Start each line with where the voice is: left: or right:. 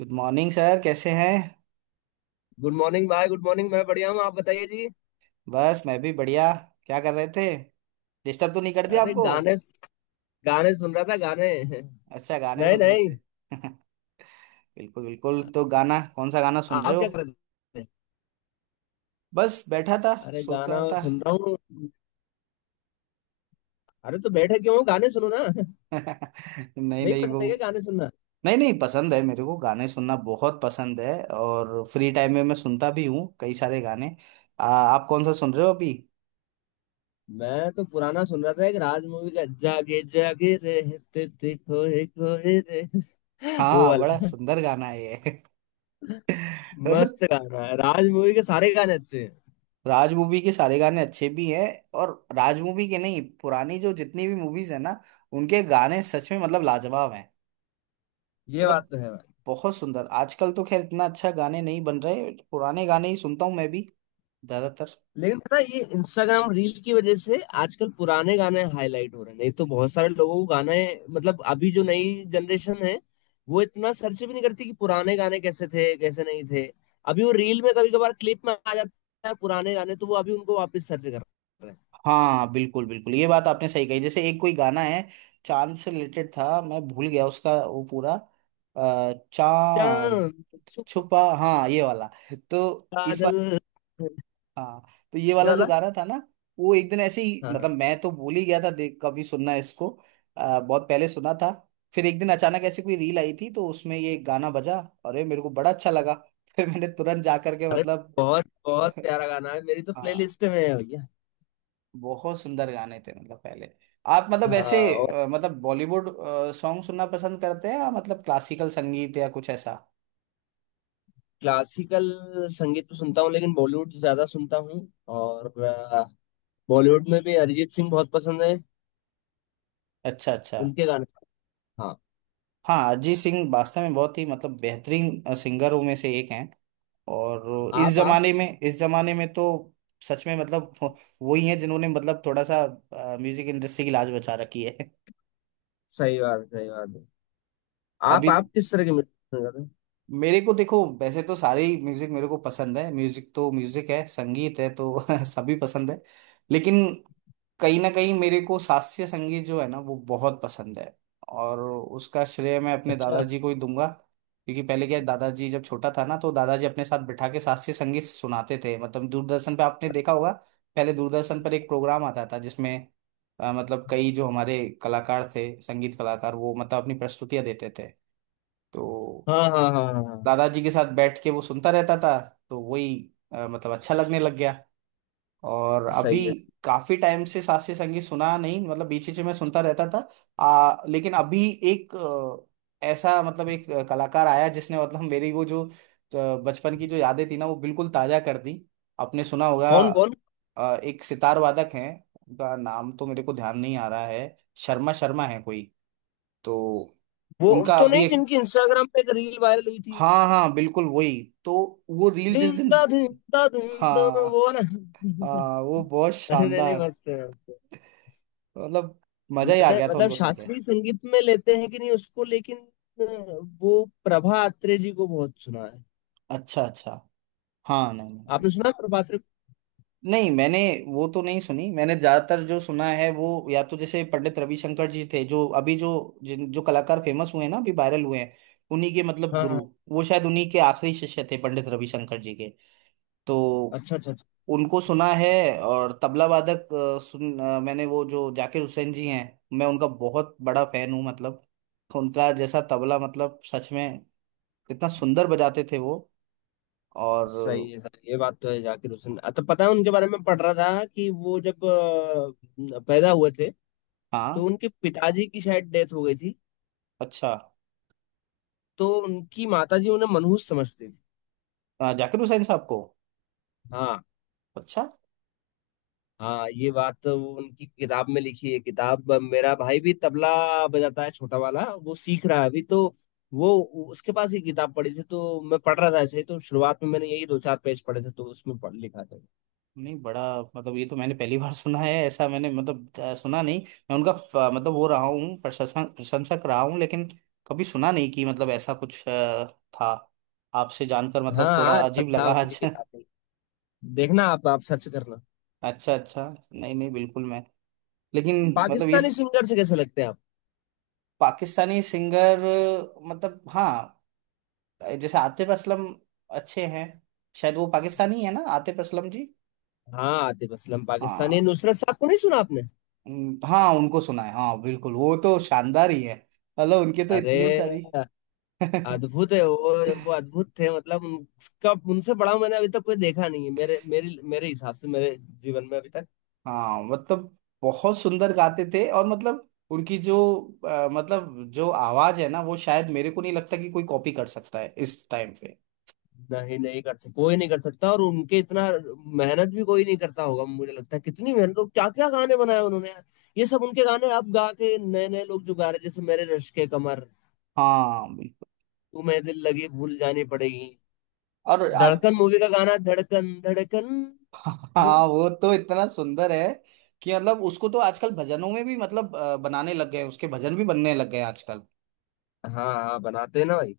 right: Good morning sir, कैसे हैं।
left: Good morning भाई, गुड मॉर्निंग। मैं बढ़िया हूँ, आप बताइए जी।
right: बस मैं भी बढ़िया। क्या कर रहे थे? डिस्टर्ब तो नहीं कर दिया
left: अरे
right: आपको?
left: गाने, गाने सुन रहा था गाने
right: अच्छा, गाने
left: नहीं
right: सुन रहे
left: नहीं।
right: थे बिल्कुल बिल्कुल, तो गाना कौन सा गाना सुन रहे
left: आप
right: हो?
left: क्या कर रहे थे?
right: बस बैठा था,
left: अरे
right: सोच
left: गाना
right: रहा था।
left: सुन रहा हूँ। अरे तो बैठे क्यों हो? गाने सुनो ना।
right: नहीं
left: नहीं
right: नहीं वो।
left: पसंद है क्या गाने सुनना?
right: नहीं नहीं, पसंद है, मेरे को गाने सुनना बहुत पसंद है। और फ्री टाइम में मैं सुनता भी हूँ कई सारे गाने। आप कौन सा सुन रहे हो अभी?
left: मैं तो पुराना सुन रहा था, एक राज मूवी का, जागे जागे रहते थे खोए खोए रे वो
right: हाँ, बड़ा
left: वाला।
right: सुंदर गाना है ये मतलब
left: मस्त गाना है, राज मूवी के सारे गाने अच्छे हैं।
right: राज मूवी के सारे गाने अच्छे भी हैं। और राज मूवी के नहीं, पुरानी जो जितनी भी मूवीज है ना, उनके गाने सच में मतलब लाजवाब हैं।
left: ये बात
right: मतलब
left: तो है।
right: बहुत सुंदर। आजकल तो खैर इतना अच्छा गाने नहीं बन रहे, पुराने गाने ही सुनता हूँ मैं भी ज्यादातर।
left: लेकिन ना, ये इंस्टाग्राम रील की वजह से आजकल पुराने गाने हाईलाइट हो रहे हैं, नहीं तो बहुत सारे लोगों को गाने मतलब, अभी जो नई जनरेशन है वो इतना सर्च भी नहीं करती कि पुराने गाने कैसे थे कैसे नहीं थे। अभी वो रील में कभी कभार क्लिप में आ जाता है पुराने गाने, तो वो अभी उनको वापस सर्च कर रहे हैं।
right: हाँ बिल्कुल बिल्कुल, ये बात आपने सही कही। जैसे एक कोई गाना है, चांद से रिलेटेड था, मैं भूल गया उसका वो पूरा। चांद
left: चांद छुपा
right: छुपा। हाँ ये वाला। तो इस,
left: बादल।
right: हाँ, तो ये
left: ये
right: वाला जो
left: वाला।
right: गाना था ना, वो एक दिन ऐसे ही
left: हाँ हाँ।
right: मतलब मैं तो भूल ही गया था, देख कभी सुनना इसको। बहुत पहले सुना था। फिर एक दिन अचानक ऐसे कोई रील आई थी, तो उसमें ये गाना बजा। अरे, मेरे को बड़ा अच्छा लगा फिर मैंने तुरंत जा करके
left: अरे
right: मतलब
left: बहुत बहुत प्यारा गाना है, मेरी तो
right: हाँ,
left: प्लेलिस्ट में है भैया।
right: बहुत सुंदर गाने थे मतलब पहले। आप मतलब ऐसे
left: हाँ।
right: मतलब बॉलीवुड सॉन्ग सुनना पसंद करते हैं या मतलब क्लासिकल संगीत या कुछ ऐसा?
left: क्लासिकल संगीत तो सुनता हूँ, लेकिन बॉलीवुड ज्यादा सुनता हूँ। और बॉलीवुड में भी अरिजीत सिंह बहुत पसंद है,
right: अच्छा अच्छा।
left: उनके गाने। हाँ।
right: हाँ, अरिजीत सिंह वास्तव में बहुत ही मतलब बेहतरीन सिंगरों में से एक हैं। और इस
left: आप
right: जमाने में, इस जमाने में तो सच में मतलब वही है जिन्होंने मतलब थोड़ा सा म्यूजिक इंडस्ट्री की लाज बचा रखी है
left: सही बात है, सही बात है।
right: अभी
left: आप किस तरह के म्यूजिक पसंद करते हैं?
right: मेरे को देखो, वैसे तो सारे ही म्यूजिक मेरे को पसंद है। म्यूजिक तो म्यूजिक है, संगीत है तो सभी पसंद है। लेकिन कहीं ना कहीं मेरे को शास्त्रीय संगीत जो है ना वो बहुत पसंद है। और उसका श्रेय मैं अपने
left: अच्छा।
right: दादाजी को ही दूंगा, क्योंकि पहले क्या है, दादाजी जब छोटा था ना तो दादाजी अपने साथ बिठा के शास्त्रीय संगीत सुनाते थे। मतलब दूरदर्शन पे आपने देखा होगा, पहले दूरदर्शन पर एक प्रोग्राम आता था जिसमें मतलब कई जो हमारे कलाकार थे, संगीत कलाकार, वो मतलब अपनी प्रस्तुतियां देते थे। तो
left: हाँ हाँ हाँ हाँ हाँ।
right: दादाजी के साथ बैठ के वो सुनता रहता था। तो वही मतलब अच्छा लगने लग गया। और अभी
left: सही है।
right: काफी टाइम से शास्त्रीय संगीत सुना नहीं, मतलब बीच बीच में मैं सुनता रहता था। लेकिन अभी एक ऐसा मतलब एक कलाकार आया जिसने मतलब मेरी वो जो बचपन की जो यादें थी ना वो बिल्कुल ताजा कर दी। आपने सुना होगा
left: कौन कौन?
right: एक सितार वादक हैं। उनका नाम तो मेरे को ध्यान नहीं आ रहा है, शर्मा शर्मा है कोई। तो
left: वो
right: उनका
left: तो
right: अभी
left: नहीं
right: एक,
left: जिनकी इंस्टाग्राम पे एक रील वायरल हुई थी?
right: हाँ हाँ बिल्कुल वही तो। वो रील जिस
left: दिन
right: दिन,
left: दा दिन दा दिन दा, वो
right: हाँ
left: वाला।
right: हाँ, वो बहुत
left: अरे नहीं नहीं,
right: शानदार।
left: मस्त है।
right: मतलब मजा ही आ
left: मैंने
right: गया था
left: मतलब
right: उनको सुन के।
left: शास्त्रीय संगीत में लेते हैं कि नहीं उसको, लेकिन वो प्रभा अत्रे जी को बहुत सुना है।
right: अच्छा अच्छा। हाँ नहीं नहीं,
left: आपने सुना है प्रभा अत्रे को?
right: नहीं मैंने वो तो नहीं सुनी। मैंने ज्यादातर जो सुना है वो या तो जैसे पंडित रविशंकर जी थे, जो अभी जो जिन जो कलाकार फेमस हुए हैं ना, अभी वायरल हुए हैं, उन्हीं के मतलब
left: हाँ
right: गुरु,
left: हाँ।
right: वो शायद उन्हीं के आखिरी शिष्य थे पंडित रविशंकर जी के। तो
left: अच्छा अच्छा अच्छा।
right: उनको सुना है। और तबला वादक सुन मैंने वो जो जाकिर हुसैन जी हैं, मैं उनका बहुत बड़ा फैन हूँ। मतलब उनका जैसा तबला, मतलब सच में, इतना सुंदर बजाते थे वो। और
left: सही है सर, ये बात तो है। जाकिर हुसैन, तो पता है, उनके बारे में पढ़ रहा था कि वो जब पैदा हुए थे
right: हाँ,
left: तो उनके पिताजी की शायद डेथ हो गई थी,
right: अच्छा,
left: तो उनकी माताजी उन्हें मनहूस समझती थी।
right: जाकिर हुसैन साहब को?
left: हाँ
right: अच्छा,
left: हाँ, ये बात तो वो उनकी किताब में लिखी है। किताब, मेरा भाई भी तबला बजाता है छोटा वाला, वो सीख रहा है अभी तो वो, उसके पास ये किताब पड़ी थी तो मैं पढ़ रहा था ऐसे ही, तो शुरुआत में मैंने यही दो चार पेज पढ़े थे, तो उसमें पढ़ लिखा था।
right: नहीं बड़ा मतलब ये तो मैंने पहली बार सुना है ऐसा। मैंने मतलब सुना नहीं। मैं उनका मतलब वो रहा हूँ, प्रशंसक प्रशंसक रहा हूँ, लेकिन कभी सुना नहीं कि मतलब ऐसा कुछ था। आपसे जानकर
left: हाँ
right: मतलब
left: हाँ,
right: थोड़ा
left: अच्छा
right: अजीब
left: था
right: लगा
left: उनकी
right: आज
left: किताब में, देखना आप सर्च करना।
right: अच्छा अच्छा, नहीं नहीं बिल्कुल मैं, लेकिन मतलब ये
left: पाकिस्तानी
right: तो,
left: सिंगर से कैसे लगते हैं आप?
right: पाकिस्तानी सिंगर, मतलब हाँ, जैसे आतिफ असलम, अच्छे हैं। शायद वो पाकिस्तानी है ना, आतिफ असलम जी?
left: हाँ, आतिफ असलम पाकिस्तानी।
right: हाँ,
left: नुसरत साहब को नहीं सुना आपने?
right: हाँ उनको सुना है, हाँ बिल्कुल, वो तो शानदार ही है। मतलब उनके तो
left: अरे
right: इतनी सारी
left: अद्भुत है वो अद्भुत थे। मतलब उनका, उनसे बड़ा मैंने अभी तक कोई देखा नहीं है, मेरे मेरे मेरे हिसाब से मेरे जीवन में अभी तक।
right: हाँ, मतलब बहुत सुंदर गाते थे। और मतलब उनकी जो मतलब जो आवाज है ना वो शायद मेरे को नहीं लगता कि कोई कॉपी कर सकता है इस टाइम पे।
left: नहीं नहीं कर सकता, कोई नहीं कर सकता, और उनके इतना मेहनत भी कोई नहीं करता होगा मुझे लगता है। कितनी मेहनत, और क्या क्या गाने बनाए उन्होंने यार। ये सब उनके गाने अब गा के नए नए लोग जो गा रहे हैं, जैसे मेरे रश्क के कमर,
right: हाँ बिल्कुल।
left: तुम्हें दिल लगी भूल जानी पड़ेगी,
right: और आप
left: धड़कन मूवी का गाना धड़कन धड़कन, वो।
right: हाँ वो तो इतना सुंदर है कि मतलब उसको तो आजकल भजनों में भी मतलब बनाने लग गए हैं, उसके भजन भी बनने लग गए हैं आजकल।
left: हाँ हाँ बनाते हैं ना भाई,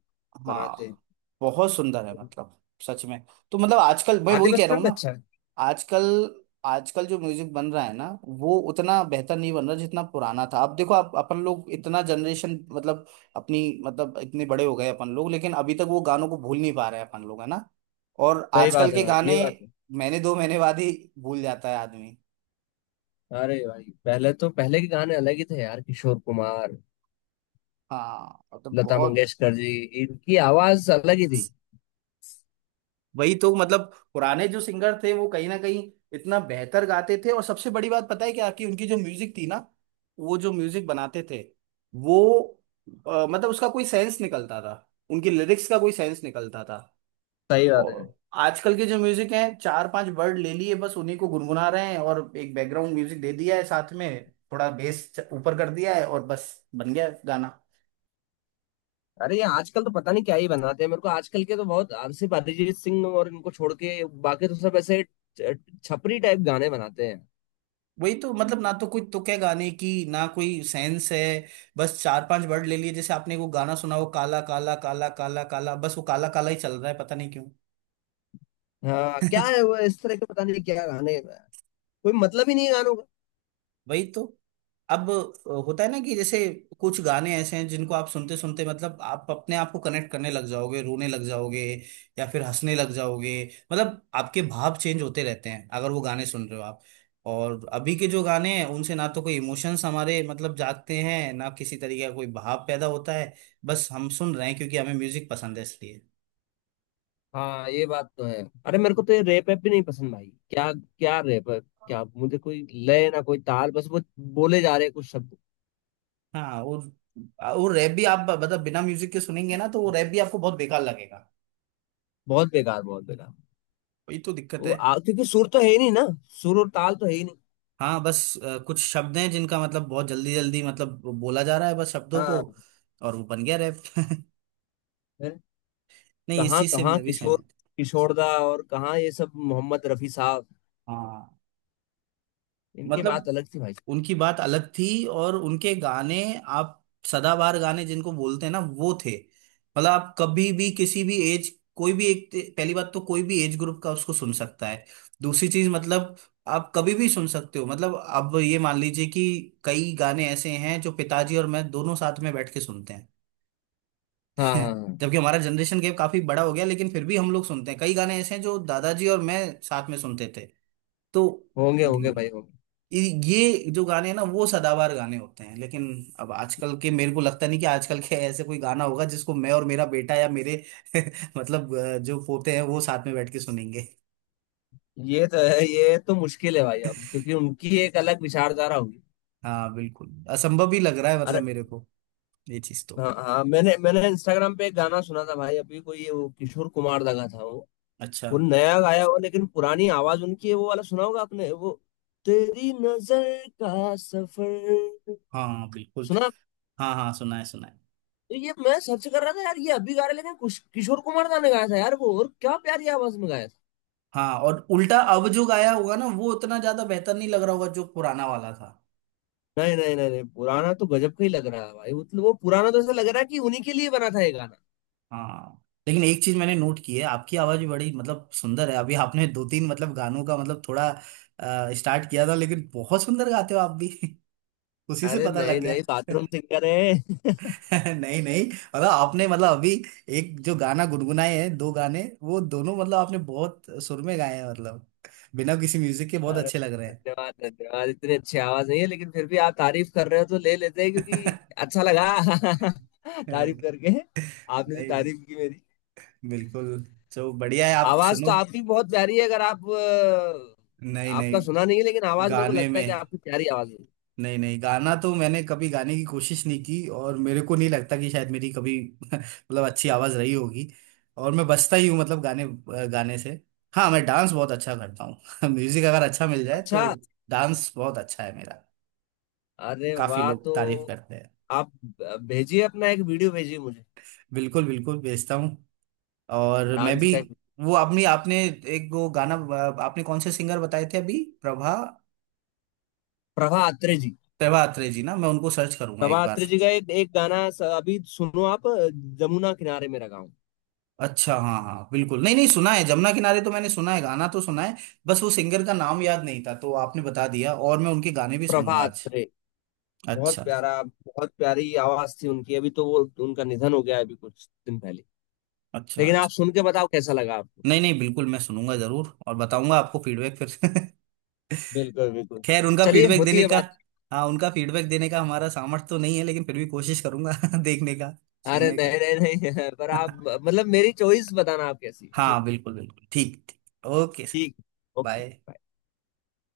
left: बनाते हैं।
right: हाँ बहुत सुंदर है मतलब सच में। तो मतलब आजकल मैं
left: आतिफ
right: वही कह रहा
left: असलम
right: हूँ
left: भी
right: ना।
left: अच्छा है।
right: आजकल, आजकल जो म्यूजिक बन रहा है ना वो उतना बेहतर नहीं बन रहा जितना पुराना था। अब देखो आप, अपन लोग इतना जनरेशन मतलब अपनी मतलब इतने बड़े हो गए अपन लोग, लेकिन अभी तक वो गानों को भूल नहीं पा रहे हैं अपन लोग, है ना। और
left: सही
right: आजकल
left: बात है
right: के
left: भाई, ये
right: गाने
left: बात है।
right: महीने दो महीने बाद ही भूल जाता है आदमी।
left: अरे भाई पहले तो, पहले के गाने अलग ही थे यार, किशोर कुमार,
right: हाँ मतलब
left: लता
right: बहुत।
left: मंगेशकर जी, इनकी आवाज अलग ही थी।
right: वही तो मतलब पुराने जो सिंगर थे वो कहीं ना कहीं इतना बेहतर गाते थे। और सबसे बड़ी बात पता है क्या, कि उनकी जो म्यूजिक थी ना, वो जो म्यूजिक बनाते थे, वो मतलब उसका कोई सेंस निकलता था, उनकी लिरिक्स का कोई सेंस निकलता था।
left: सही बात है।
right: और आजकल के जो म्यूजिक हैं, चार पांच वर्ड ले लिए बस उन्हीं को गुनगुना रहे हैं और एक बैकग्राउंड म्यूजिक दे दिया है साथ में, थोड़ा बेस ऊपर कर दिया है और बस बन गया गाना।
left: अरे ये आजकल तो पता नहीं क्या ही बनाते हैं, मेरे को आजकल के तो बहुत, सिर्फ अरिजीत सिंह और इनको छोड़ के बाकी तो सब ऐसे छ- छपरी टाइप गाने बनाते हैं।
right: वही तो मतलब, ना तो कोई तुक है गाने की ना कोई सेंस है। बस चार पांच वर्ड ले लिए, जैसे आपने वो गाना सुना, वो काला काला काला काला काला, बस वो काला काला ही चल रहा है, पता नहीं क्यों।
left: हाँ क्या है वो, इस तरह के पता नहीं क्या गाने, कोई मतलब ही नहीं है गानों का।
right: वही तो। अब होता है ना कि जैसे कुछ गाने ऐसे हैं जिनको आप सुनते सुनते मतलब आप अपने आप को कनेक्ट करने लग जाओगे, रोने लग जाओगे या फिर हंसने लग जाओगे। मतलब आपके भाव चेंज होते रहते हैं अगर वो गाने सुन रहे हो आप। और अभी के जो गाने हैं उनसे ना तो कोई इमोशंस हमारे मतलब जागते हैं, ना किसी तरीके का कोई भाव पैदा होता है। बस हम सुन रहे हैं क्योंकि हमें म्यूजिक पसंद है इसलिए।
left: हाँ ये बात तो है। अरे मेरे को तो ये रैप भी नहीं पसंद भाई, क्या क्या रैप क्या, मुझे कोई लय ना कोई ताल, बस वो बोले जा रहे हैं कुछ शब्द।
right: हाँ। और रैप भी आप मतलब बिना म्यूजिक के सुनेंगे ना तो वो रैप भी आपको बहुत बेकार लगेगा।
left: बहुत बेकार, बहुत बेकार।
right: वही तो दिक्कत
left: वो
right: है।
left: क्योंकि सुर तो है ही नहीं ना, सुर और ताल तो है ही नहीं।
right: हाँ बस कुछ शब्द हैं जिनका मतलब बहुत जल्दी जल्दी मतलब बोला जा रहा है, बस शब्दों को।
left: हाँ।
right: और वो बन गया रैप
left: फिर
right: नहीं इस
left: कहाँ
right: चीज से
left: कहाँ
right: मैं भी
left: किशोर,
right: सहमत
left: किशोरदा, और कहाँ ये सब, मोहम्मद रफी साहब,
right: हूँ। हाँ
left: इनकी
right: मतलब
left: बात अलग थी भाई।
right: उनकी बात अलग थी। और उनके गाने, आप, सदाबहार गाने जिनको बोलते हैं ना वो थे। मतलब आप कभी भी किसी भी एज, कोई भी एक, पहली बात तो कोई भी एज ग्रुप का उसको सुन सकता है। दूसरी चीज मतलब आप कभी भी सुन सकते हो, मतलब अब ये मान लीजिए कि कई गाने ऐसे हैं जो पिताजी और मैं दोनों साथ में बैठ के सुनते हैं
left: हाँ हाँ
right: हैं
left: हाँ।
right: जबकि हमारा जनरेशन गैप काफी बड़ा हो गया, लेकिन फिर भी हम लोग सुनते हैं। कई गाने ऐसे हैं जो दादाजी और मैं साथ में सुनते थे। तो
left: होंगे होंगे
right: हम्म,
left: भाई, होंगे।
right: ये ये जो गाने हैं ना वो सदाबहार गाने होते हैं। लेकिन अब आजकल के, मेरे को लगता नहीं कि आजकल के ऐसे कोई गाना होगा जिसको मैं और मेरा बेटा या मेरे मतलब जो पोते हैं वो साथ में बैठ के सुनेंगे।
left: ये तो है, ये तो मुश्किल है भाई अब, क्योंकि उनकी एक अलग विचारधारा होगी।
right: हाँ बिल्कुल, असंभव ही लग रहा है
left: अरे
right: मतलब मेरे को। ये चीज तो,
left: हाँ हाँ, मैंने मैंने इंस्टाग्राम पे एक गाना सुना था भाई अभी, कोई ये वो किशोर कुमार लगा था,
right: अच्छा,
left: वो नया गाया हुआ, लेकिन पुरानी आवाज उनकी है, वो वाला सुना होगा आपने, वो तेरी नजर का सफर।
right: हाँ बिल्कुल,
left: सुना?
right: हाँ हाँ सुना है सुना है।
left: तो ये मैं सर्च कर रहा था यार, ये अभी गा रहे, लेकिन किशोर कुमार दा ने गाया था यार वो, और क्या प्यारी आवाज में गाया था।
right: हाँ और उल्टा अब जो गाया होगा ना वो उतना ज्यादा बेहतर नहीं लग रहा होगा जो पुराना वाला था।
left: नहीं नहीं नहीं नहीं, पुराना तो गजब का ही लग रहा है भाई, मतलब वो पुराना तो ऐसा लग रहा है कि उन्हीं के लिए बना था ये गाना।
right: हाँ। लेकिन एक चीज मैंने नोट की है, आपकी आवाज भी बड़ी मतलब सुंदर है। अभी आपने दो तीन मतलब गानों का मतलब थोड़ा स्टार्ट किया था, लेकिन बहुत सुंदर गाते हो आप भी उसी से
left: अरे
right: पता लग
left: नहीं
right: गया।
left: नहीं, बाथरूम सिंगर है।
right: नहीं नहीं, मतलब आपने मतलब अभी एक जो गाना गुनगुनाए हैं दो गाने, वो दोनों मतलब आपने बहुत सुर में गाए हैं। मतलब बिना किसी म्यूजिक के बहुत
left: अरे
right: अच्छे लग रहे
left: धन्यवाद, धन्यवाद। इतनी अच्छी आवाज नहीं है, लेकिन फिर भी आप तारीफ कर रहे हो तो ले लेते हैं, क्योंकि
right: हैं।
left: अच्छा लगा तारीफ करके, आपने जो
right: नहीं
left: तारीफ की मेरी।
right: बिल्कुल, तो बढ़िया है, आप
left: आवाज
right: सुनो।
left: तो आपकी बहुत प्यारी है, अगर आप
right: नहीं नहीं,
left: आपका सुना नहीं है, लेकिन आवाज मेरे को
right: गाने
left: लगता है
right: में,
left: कि आपकी प्यारी आवाज है।
right: नहीं नहीं, गाना तो मैंने कभी गाने की कोशिश नहीं की और मेरे को नहीं लगता कि शायद मेरी कभी मतलब अच्छी आवाज रही होगी। और मैं बजता ही हूँ मतलब गाने, गाने से। हाँ मैं डांस बहुत अच्छा करता हूँ म्यूजिक अगर अच्छा मिल जाए तो
left: अच्छा।
right: डांस बहुत अच्छा है मेरा।
left: अरे
right: काफी
left: वाह,
right: लोग
left: तो
right: तारीफ करते हैं।
left: आप भेजिए, अपना एक वीडियो भेजिए मुझे,
right: बिल्कुल बिल्कुल, भेजता हूँ। और मैं
left: डांस
right: भी।
left: का एक।
right: वो आपने आपने एक वो गाना, आपने कौन से सिंगर बताए थे अभी? प्रभा,
left: प्रभा अत्रे जी।
right: प्रभा अत्रे जी ना, मैं उनको सर्च करूंगा एक
left: प्रभा
right: बार।
left: अत्रे जी का एक, एक गाना अभी सुनो आप, जमुना किनारे मेरा गाँव।
right: अच्छा हाँ हाँ बिल्कुल, नहीं नहीं सुना है, जमुना किनारे तो मैंने सुना है, गाना तो सुना है, बस वो सिंगर का नाम याद नहीं था। तो आपने बता दिया और मैं उनके गाने भी
left: प्रभा
right: सुनूंगा आज।
left: अत्रे, बहुत
right: अच्छा
left: प्यारा, बहुत प्यारी आवाज थी उनकी। अभी तो वो, उनका निधन हो गया है अभी कुछ दिन पहले।
right: अच्छा
left: लेकिन आप
right: अच्छा।
left: सुन के बताओ कैसा लगा आपको।
right: नहीं नहीं बिल्कुल, मैं सुनूंगा जरूर और बताऊंगा आपको फीडबैक फिर
left: बिल्कुल बिल्कुल।
right: खैर उनका
left: चलिए,
right: फीडबैक
left: होती
right: देने
left: है
right: का,
left: बात।
right: हाँ, उनका फीडबैक देने का हमारा सामर्थ्य तो नहीं है, लेकिन फिर भी कोशिश करूंगा देखने का,
left: अरे
right: सुनने का
left: नहीं नहीं नहीं पर आप मतलब मेरी चॉइस बताना आप कैसी है।
right: हाँ बिल्कुल बिल्कुल, ठीक ठीक, ओके सर,
left: ठीक। ओके।
right: बाय।